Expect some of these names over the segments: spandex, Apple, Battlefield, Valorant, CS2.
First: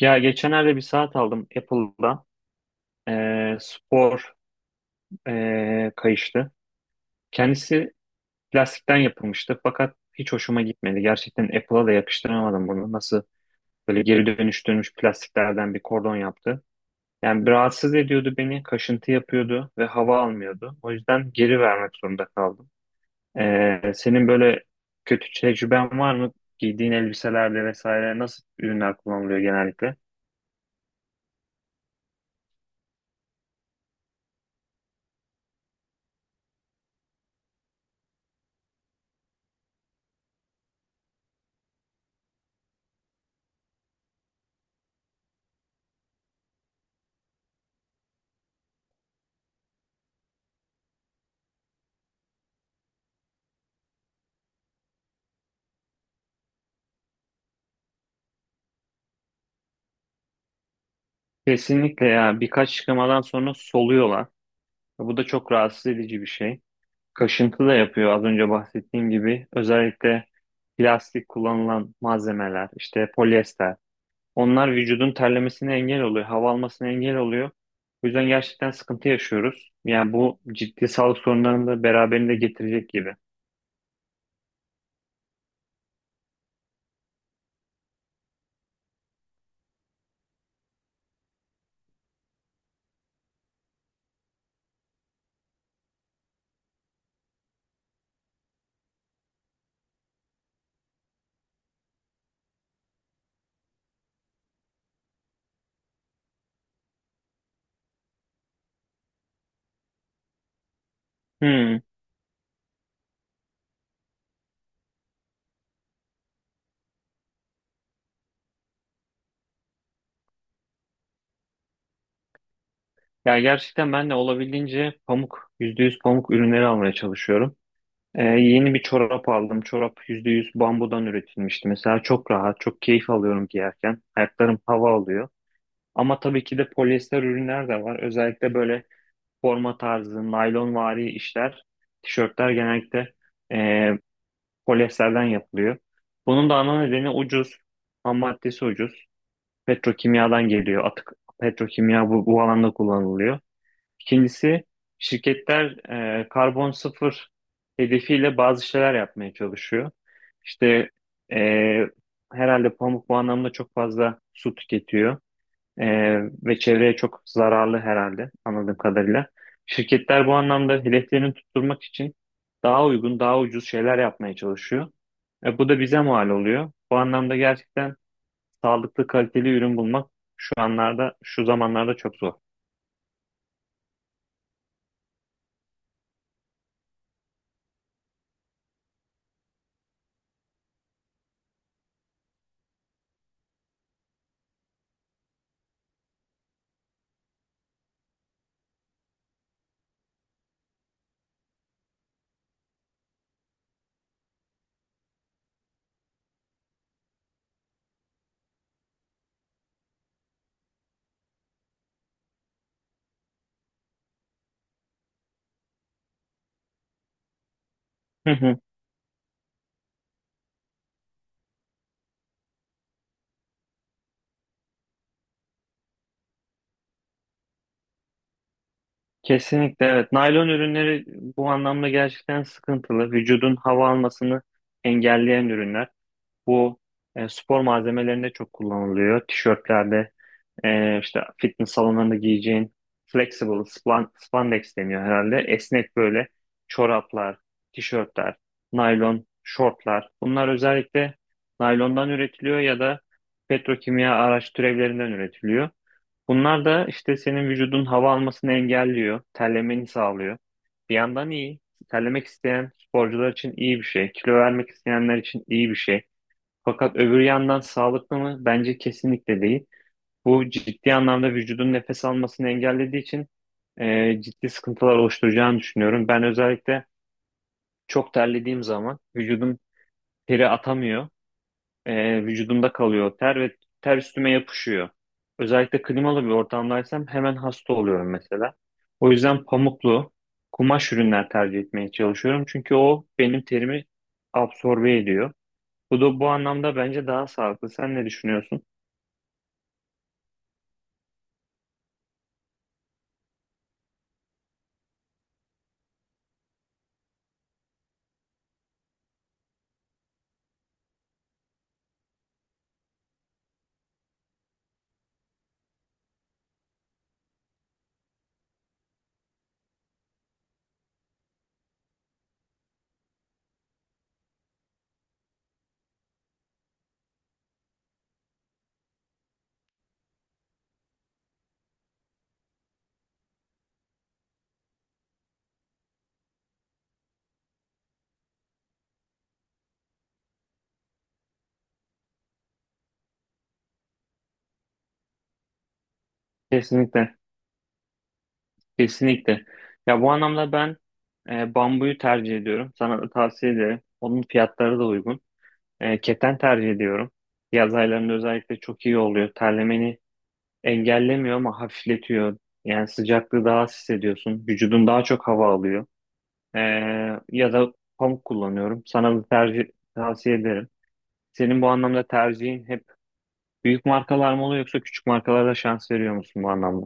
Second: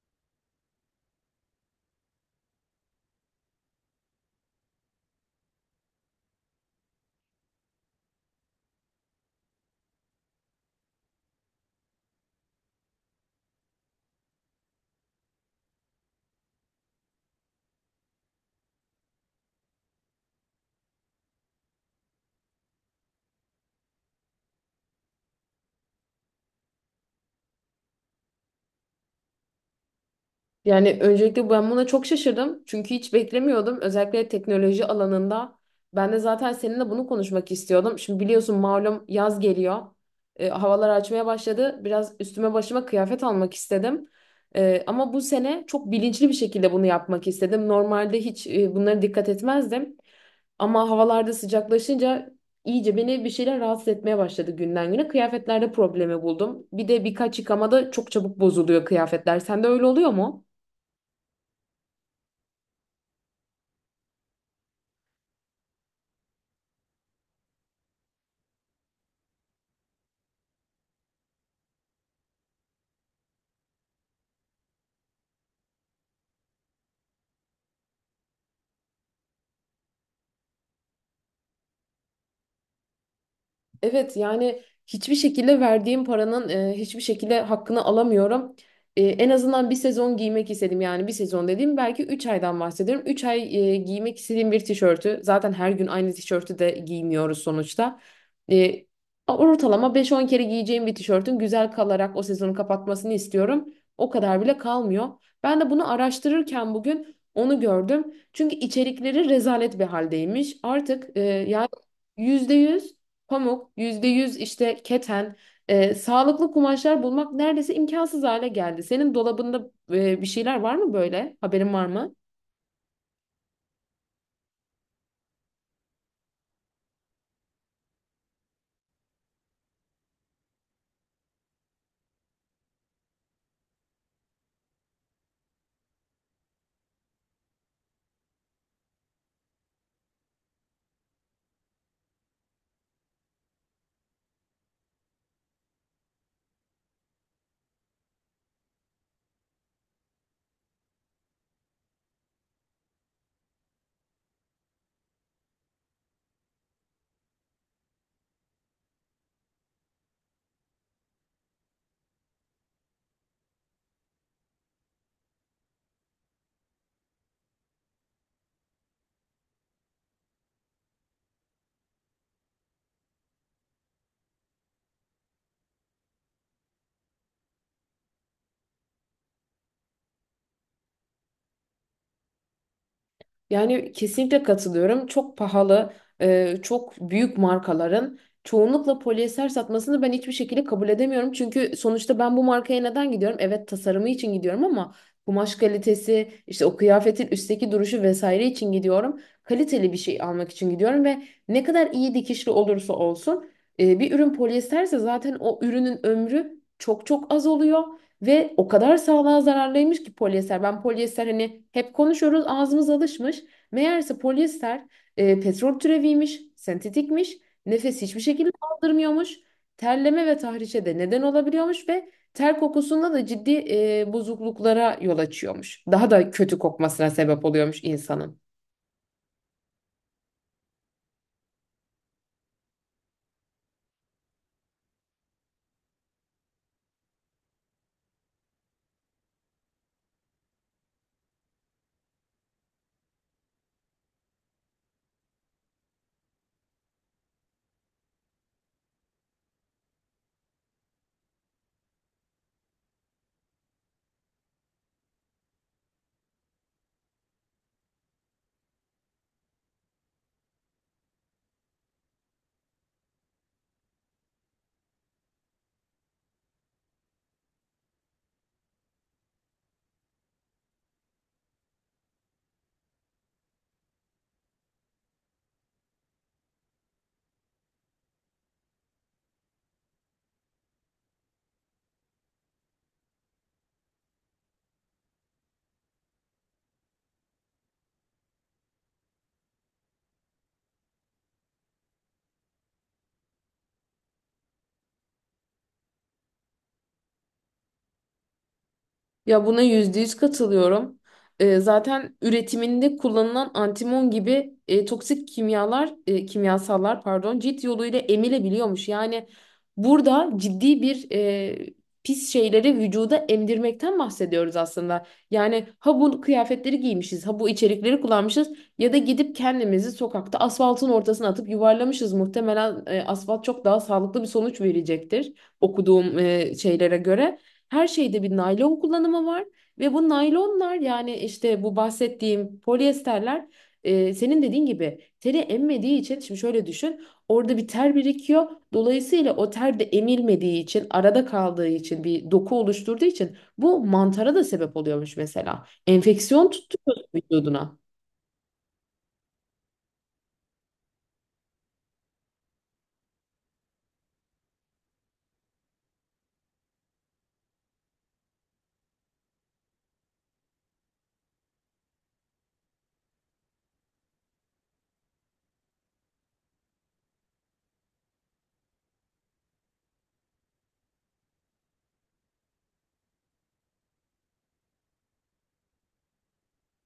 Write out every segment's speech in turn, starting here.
Ya geçenlerde bir saat aldım Apple'da. Spor kayıştı. Kendisi plastikten yapılmıştı fakat hiç hoşuma gitmedi. Gerçekten Apple'a da yakıştıramadım bunu. Nasıl böyle geri dönüştürülmüş plastiklerden bir kordon yaptı. Yani bir rahatsız ediyordu beni, kaşıntı yapıyordu ve hava almıyordu. O yüzden geri vermek zorunda kaldım. Senin böyle kötü tecrüben var mı? Giydiğin elbiselerde vesaire nasıl ürünler kullanılıyor genellikle? Yani öncelikle ben buna çok şaşırdım. Çünkü hiç beklemiyordum. Özellikle teknoloji alanında. Ben de zaten seninle bunu konuşmak istiyordum. Şimdi biliyorsun malum yaz geliyor. Havalar açmaya başladı. Biraz üstüme başıma kıyafet almak istedim. Ama bu sene çok bilinçli bir şekilde bunu yapmak istedim. Normalde hiç bunlara dikkat etmezdim. Ama havalarda sıcaklaşınca iyice beni bir şeyler rahatsız etmeye başladı günden güne. Kıyafetlerde problemi buldum. Bir de birkaç yıkamada çok çabuk bozuluyor kıyafetler. Sende öyle oluyor mu? Kesinlikle, ya birkaç çıkamadan sonra soluyorlar. Bu da çok rahatsız edici bir şey. Kaşıntı da yapıyor, az önce bahsettiğim gibi. Özellikle plastik kullanılan malzemeler, işte polyester. Onlar vücudun terlemesine engel oluyor, hava almasına engel oluyor. O yüzden gerçekten sıkıntı yaşıyoruz. Yani bu ciddi sağlık sorunlarını da beraberinde getirecek gibi. Evet yani hiçbir şekilde verdiğim paranın hiçbir şekilde hakkını alamıyorum. En azından bir sezon giymek istedim, yani bir sezon dediğim belki 3 aydan bahsediyorum. Üç ay giymek istediğim bir tişörtü, zaten her gün aynı tişörtü de giymiyoruz sonuçta. E, Ortalama beş on kere giyeceğim bir tişörtün güzel kalarak o sezonu kapatmasını istiyorum. O kadar bile kalmıyor. Ben de bunu araştırırken bugün onu gördüm. Çünkü içerikleri rezalet bir haldeymiş. Artık yani Hmm. %100 pamuk, %100 işte keten, sağlıklı kumaşlar bulmak neredeyse imkansız hale geldi. Senin dolabında bir şeyler var mı böyle? Haberin var mı? Ya gerçekten ben de olabildiğince pamuk, %100 pamuk ürünleri almaya çalışıyorum. Yeni bir çorap aldım. Çorap %100 bambudan üretilmişti. Mesela çok rahat, çok keyif alıyorum giyerken. Ayaklarım hava alıyor. Ama tabii ki de polyester ürünler de var. Özellikle böyle forma tarzı, naylonvari işler, tişörtler genellikle e, polyesterden yapılıyor. Bunun da ana nedeni ucuz, ham maddesi ucuz. Petrokimyadan geliyor. Atık petrokimya bu alanda kullanılıyor. İkincisi şirketler karbon sıfır hedefiyle bazı şeyler yapmaya çalışıyor. İşte e, herhalde pamuk bu anlamda çok fazla su tüketiyor e, ve çevreye çok zararlı, herhalde anladığım kadarıyla. Şirketler bu anlamda hedeflerini tutturmak için daha uygun, daha ucuz şeyler yapmaya çalışıyor. Bu da bize mal oluyor. Bu anlamda gerçekten sağlıklı, kaliteli ürün bulmak şu zamanlarda çok zor. Yani kesinlikle katılıyorum. Çok pahalı, çok büyük markaların çoğunlukla polyester satmasını ben hiçbir şekilde kabul edemiyorum. Çünkü sonuçta ben bu markaya neden gidiyorum? Evet tasarımı için gidiyorum ama kumaş kalitesi, işte o kıyafetin üstteki duruşu vesaire için gidiyorum. Kaliteli bir şey almak için gidiyorum ve ne kadar iyi dikişli olursa olsun bir ürün polyesterse zaten o ürünün ömrü çok çok az oluyor. Ve o kadar sağlığa zararlıymış ki polyester. Ben polyester hani hep konuşuyoruz, ağzımız alışmış. Meğerse polyester petrol türeviymiş, sentetikmiş, nefes hiçbir şekilde aldırmıyormuş. Terleme ve tahrişe de neden olabiliyormuş ve ter kokusunda da ciddi bozukluklara yol açıyormuş. Daha da kötü kokmasına sebep oluyormuş insanın. Kesinlikle, evet. Naylon ürünleri bu anlamda gerçekten sıkıntılı. Vücudun hava almasını engelleyen ürünler. Bu spor malzemelerinde çok kullanılıyor. Tişörtlerde, işte fitness salonlarında giyeceğin spandex deniyor herhalde. Esnek böyle çoraplar, tişörtler, naylon şortlar. Bunlar özellikle naylondan üretiliyor ya da petrokimya araç türevlerinden üretiliyor. Bunlar da işte senin vücudun hava almasını engelliyor, terlemeni sağlıyor. Bir yandan iyi. Terlemek isteyen sporcular için iyi bir şey, kilo vermek isteyenler için iyi bir şey. Fakat öbür yandan sağlıklı mı? Bence kesinlikle değil. Bu ciddi anlamda vücudun nefes almasını engellediği için ciddi sıkıntılar oluşturacağını düşünüyorum. Ben özellikle çok terlediğim zaman vücudum teri atamıyor, vücudumda kalıyor. Ter ve üstüme yapışıyor. Özellikle klimalı bir ortamdaysam hemen hasta oluyorum mesela. O yüzden pamuklu kumaş ürünler tercih etmeye çalışıyorum. Çünkü o benim terimi absorbe ediyor. Bu da bu anlamda bence daha sağlıklı. Sen ne düşünüyorsun? Ya buna %100 katılıyorum. Zaten üretiminde kullanılan antimon gibi toksik kimyalar, kimyasallar pardon, cilt yoluyla emilebiliyormuş. Yani burada ciddi bir pis şeyleri vücuda emdirmekten bahsediyoruz aslında. Yani ha bu kıyafetleri giymişiz, ha bu içerikleri kullanmışız ya da gidip kendimizi sokakta asfaltın ortasına atıp yuvarlamışız. Muhtemelen asfalt çok daha sağlıklı bir sonuç verecektir okuduğum şeylere göre. Her şeyde bir naylon kullanımı var ve bu naylonlar, yani işte bu bahsettiğim polyesterler, senin dediğin gibi teri emmediği için, şimdi şöyle düşün, orada bir ter birikiyor. Dolayısıyla o ter de emilmediği için, arada kaldığı için, bir doku oluşturduğu için bu mantara da sebep oluyormuş mesela. Enfeksiyon tutturuyor Kesinlikle. vücuduna. Kesinlikle. Ya bu anlamda ben bambuyu tercih ediyorum. Sana da tavsiye ederim. Onun fiyatları da uygun. E, keten tercih ediyorum. Yaz aylarında özellikle çok iyi oluyor. Terlemeni engellemiyor ama hafifletiyor. Yani sıcaklığı daha az hissediyorsun. Vücudun daha çok hava alıyor. Ee, Ya da pamuk kullanıyorum. Sana da tavsiye ederim. Senin bu anlamda tercihin hep büyük markalar mı oluyor, yoksa küçük markalara da şans veriyor musun bu anlamda?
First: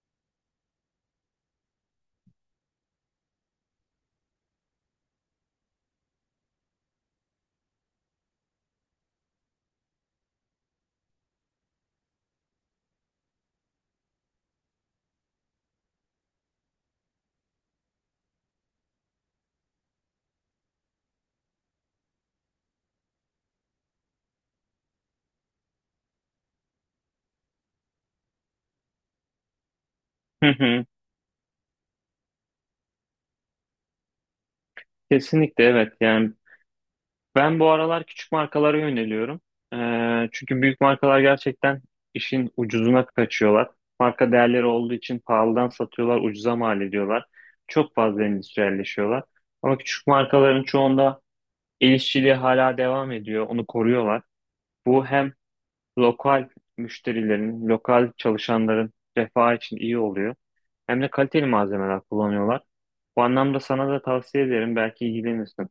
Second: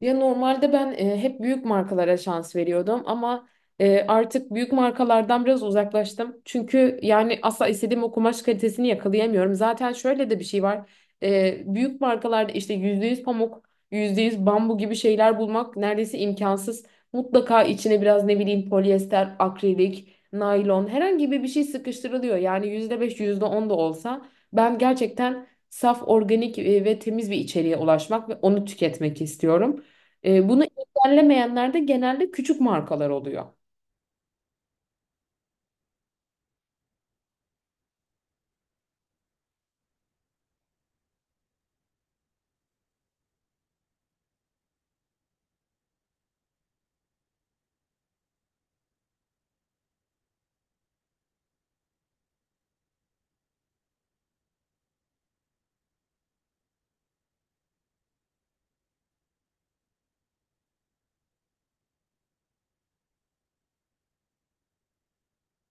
Ya normalde ben hep büyük markalara şans veriyordum ama artık büyük markalardan biraz uzaklaştım. Çünkü yani asla istediğim o kumaş kalitesini yakalayamıyorum. Zaten şöyle de bir şey var. Büyük markalarda işte %100 pamuk, %100 bambu gibi şeyler bulmak neredeyse imkansız. Mutlaka içine biraz ne bileyim polyester, akrilik, naylon herhangi bir şey sıkıştırılıyor. Yani %5, yüzde on da olsa ben gerçekten saf, organik ve temiz bir içeriğe ulaşmak ve onu tüketmek istiyorum. Hı Bunu hı. engellemeyenler de genelde küçük markalar oluyor. Kesinlikle evet. Yani ben bu aralar küçük markalara yöneliyorum. Çünkü büyük markalar gerçekten işin ucuzuna kaçıyorlar. Marka değerleri olduğu için pahalıdan satıyorlar, ucuza mal ediyorlar. Çok fazla endüstriyelleşiyorlar. Ama küçük markaların çoğunda el işçiliği hala devam ediyor, onu koruyorlar. Bu hem lokal müşterilerin, lokal çalışanların refahı için iyi oluyor. Hem de kaliteli malzemeler kullanıyorlar. Bu anlamda sana da tavsiye ederim, belki ilgilenirsin.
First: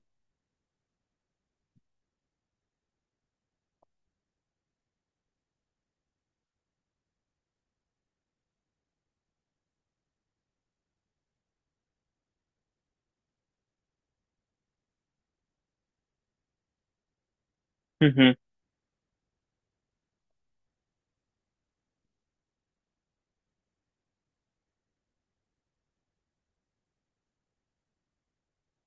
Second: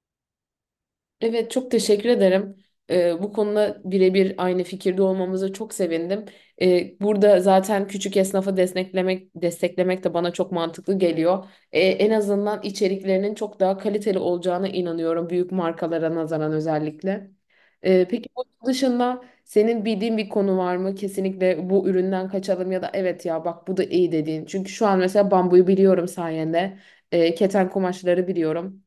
Evet çok teşekkür ederim. Bu konuda birebir aynı fikirde olmamıza çok sevindim. Burada zaten küçük esnafa desteklemek de bana çok mantıklı geliyor. En azından içeriklerinin çok daha kaliteli olacağına inanıyorum, büyük markalara nazaran özellikle. Peki bunun dışında senin bildiğin bir konu var mı? Kesinlikle bu üründen kaçalım ya da evet ya bak bu da iyi dediğin. Çünkü şu an mesela bambuyu biliyorum sayende. Keten kumaşları biliyorum.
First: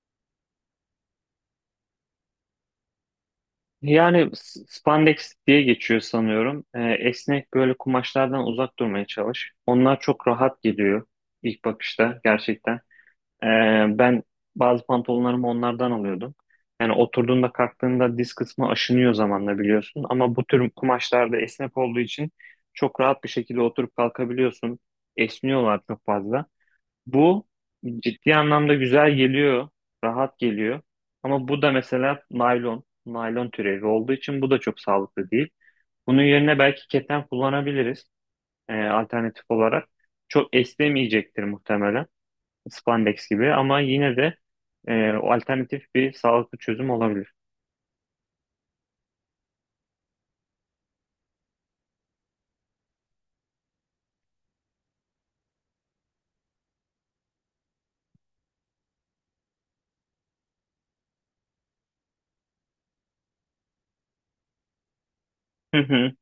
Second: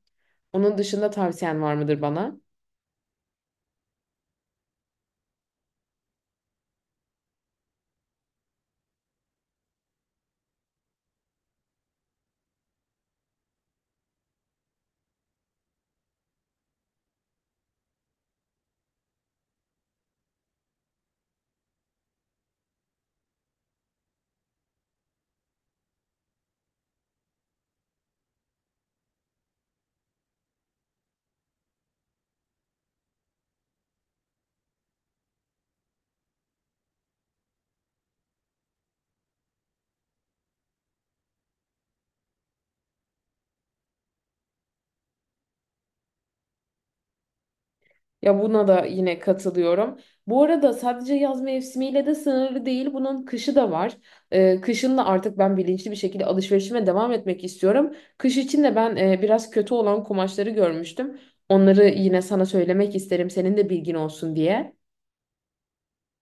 Onun dışında tavsiyen var mıdır bana? Yani spandex diye geçiyor sanıyorum. Esnek böyle kumaşlardan uzak durmaya çalış. Onlar çok rahat geliyor ilk bakışta gerçekten. Ee, Ben bazı pantolonlarımı onlardan alıyordum. Yani oturduğunda, kalktığında diz kısmı aşınıyor zamanla, biliyorsun. Ama bu tür kumaşlarda esnek olduğu için çok rahat bir şekilde oturup kalkabiliyorsun. Esniyorlar çok fazla. Bu ciddi anlamda güzel geliyor, rahat geliyor. Ama bu da mesela naylon, naylon türevi olduğu için bu da çok sağlıklı değil. Bunun yerine belki keten kullanabiliriz alternatif olarak. Çok esnemeyecektir muhtemelen spandex gibi, ama yine de o alternatif bir sağlıklı çözüm olabilir. Ya buna da yine katılıyorum. Bu arada sadece yaz mevsimiyle de sınırlı değil. Bunun kışı da var. Kışın da artık ben bilinçli bir şekilde alışverişime devam etmek istiyorum. Kış için de ben biraz kötü olan kumaşları görmüştüm. Onları yine sana söylemek isterim, senin de bilgin olsun diye. Hı hı.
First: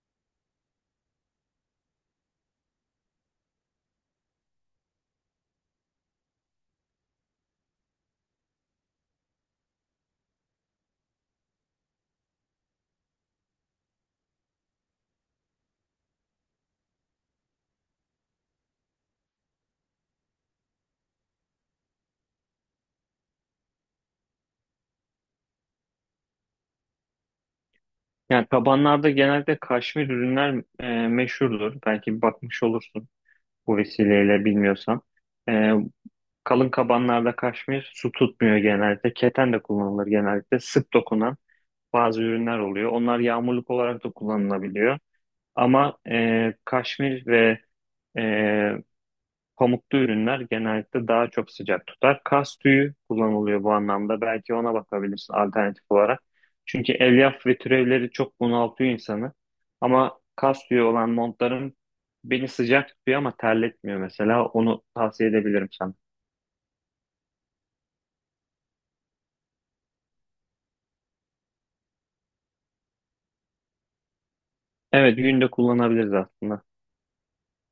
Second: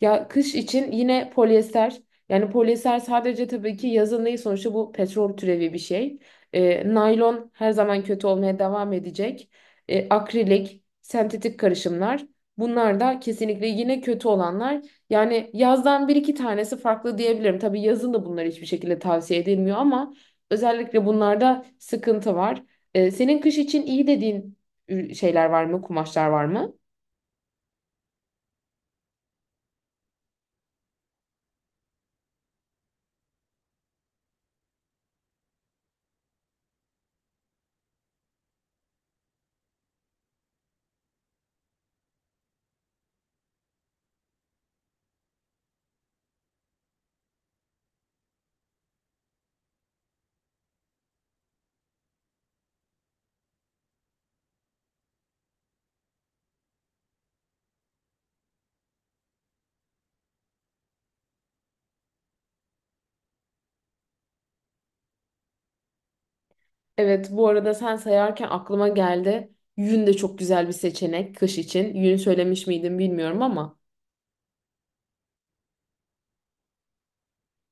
Ya kış için yine polyester. Yani polyester sadece tabii ki yazın değil, sonuçta bu petrol türevi bir şey. Naylon her zaman kötü olmaya devam edecek. Akrilik, sentetik karışımlar. Bunlar da kesinlikle yine kötü olanlar. Yani yazdan bir iki tanesi farklı diyebilirim. Tabii yazın da bunlar hiçbir şekilde tavsiye edilmiyor ama özellikle bunlarda sıkıntı var. Senin kış için iyi dediğin şeyler var mı, kumaşlar var mı? Yani tabanlarda genelde kaşmir ürünler meşhurdur. Belki bakmış olursun bu vesileyle, bilmiyorsan. E, Kalın kabanlarda kaşmir su tutmuyor genelde. Keten de kullanılır genellikle. Sık dokunan bazı ürünler oluyor. Onlar yağmurluk olarak da kullanılabiliyor. Ama kaşmir ve e, pamuklu ürünler genellikle daha çok sıcak tutar. Kas tüyü kullanılıyor bu anlamda. Belki ona bakabilirsin alternatif olarak. Çünkü elyaf ve türevleri çok bunaltıyor insanı. Ama kas tüyü olan montların beni sıcak tutuyor ama terletmiyor mesela. Onu tavsiye edebilirim sana. Evet, bu arada sen sayarken aklıma geldi. Yün de çok güzel bir seçenek kış için. Yün söylemiş miydim bilmiyorum ama. Evet, günde kullanabiliriz aslında.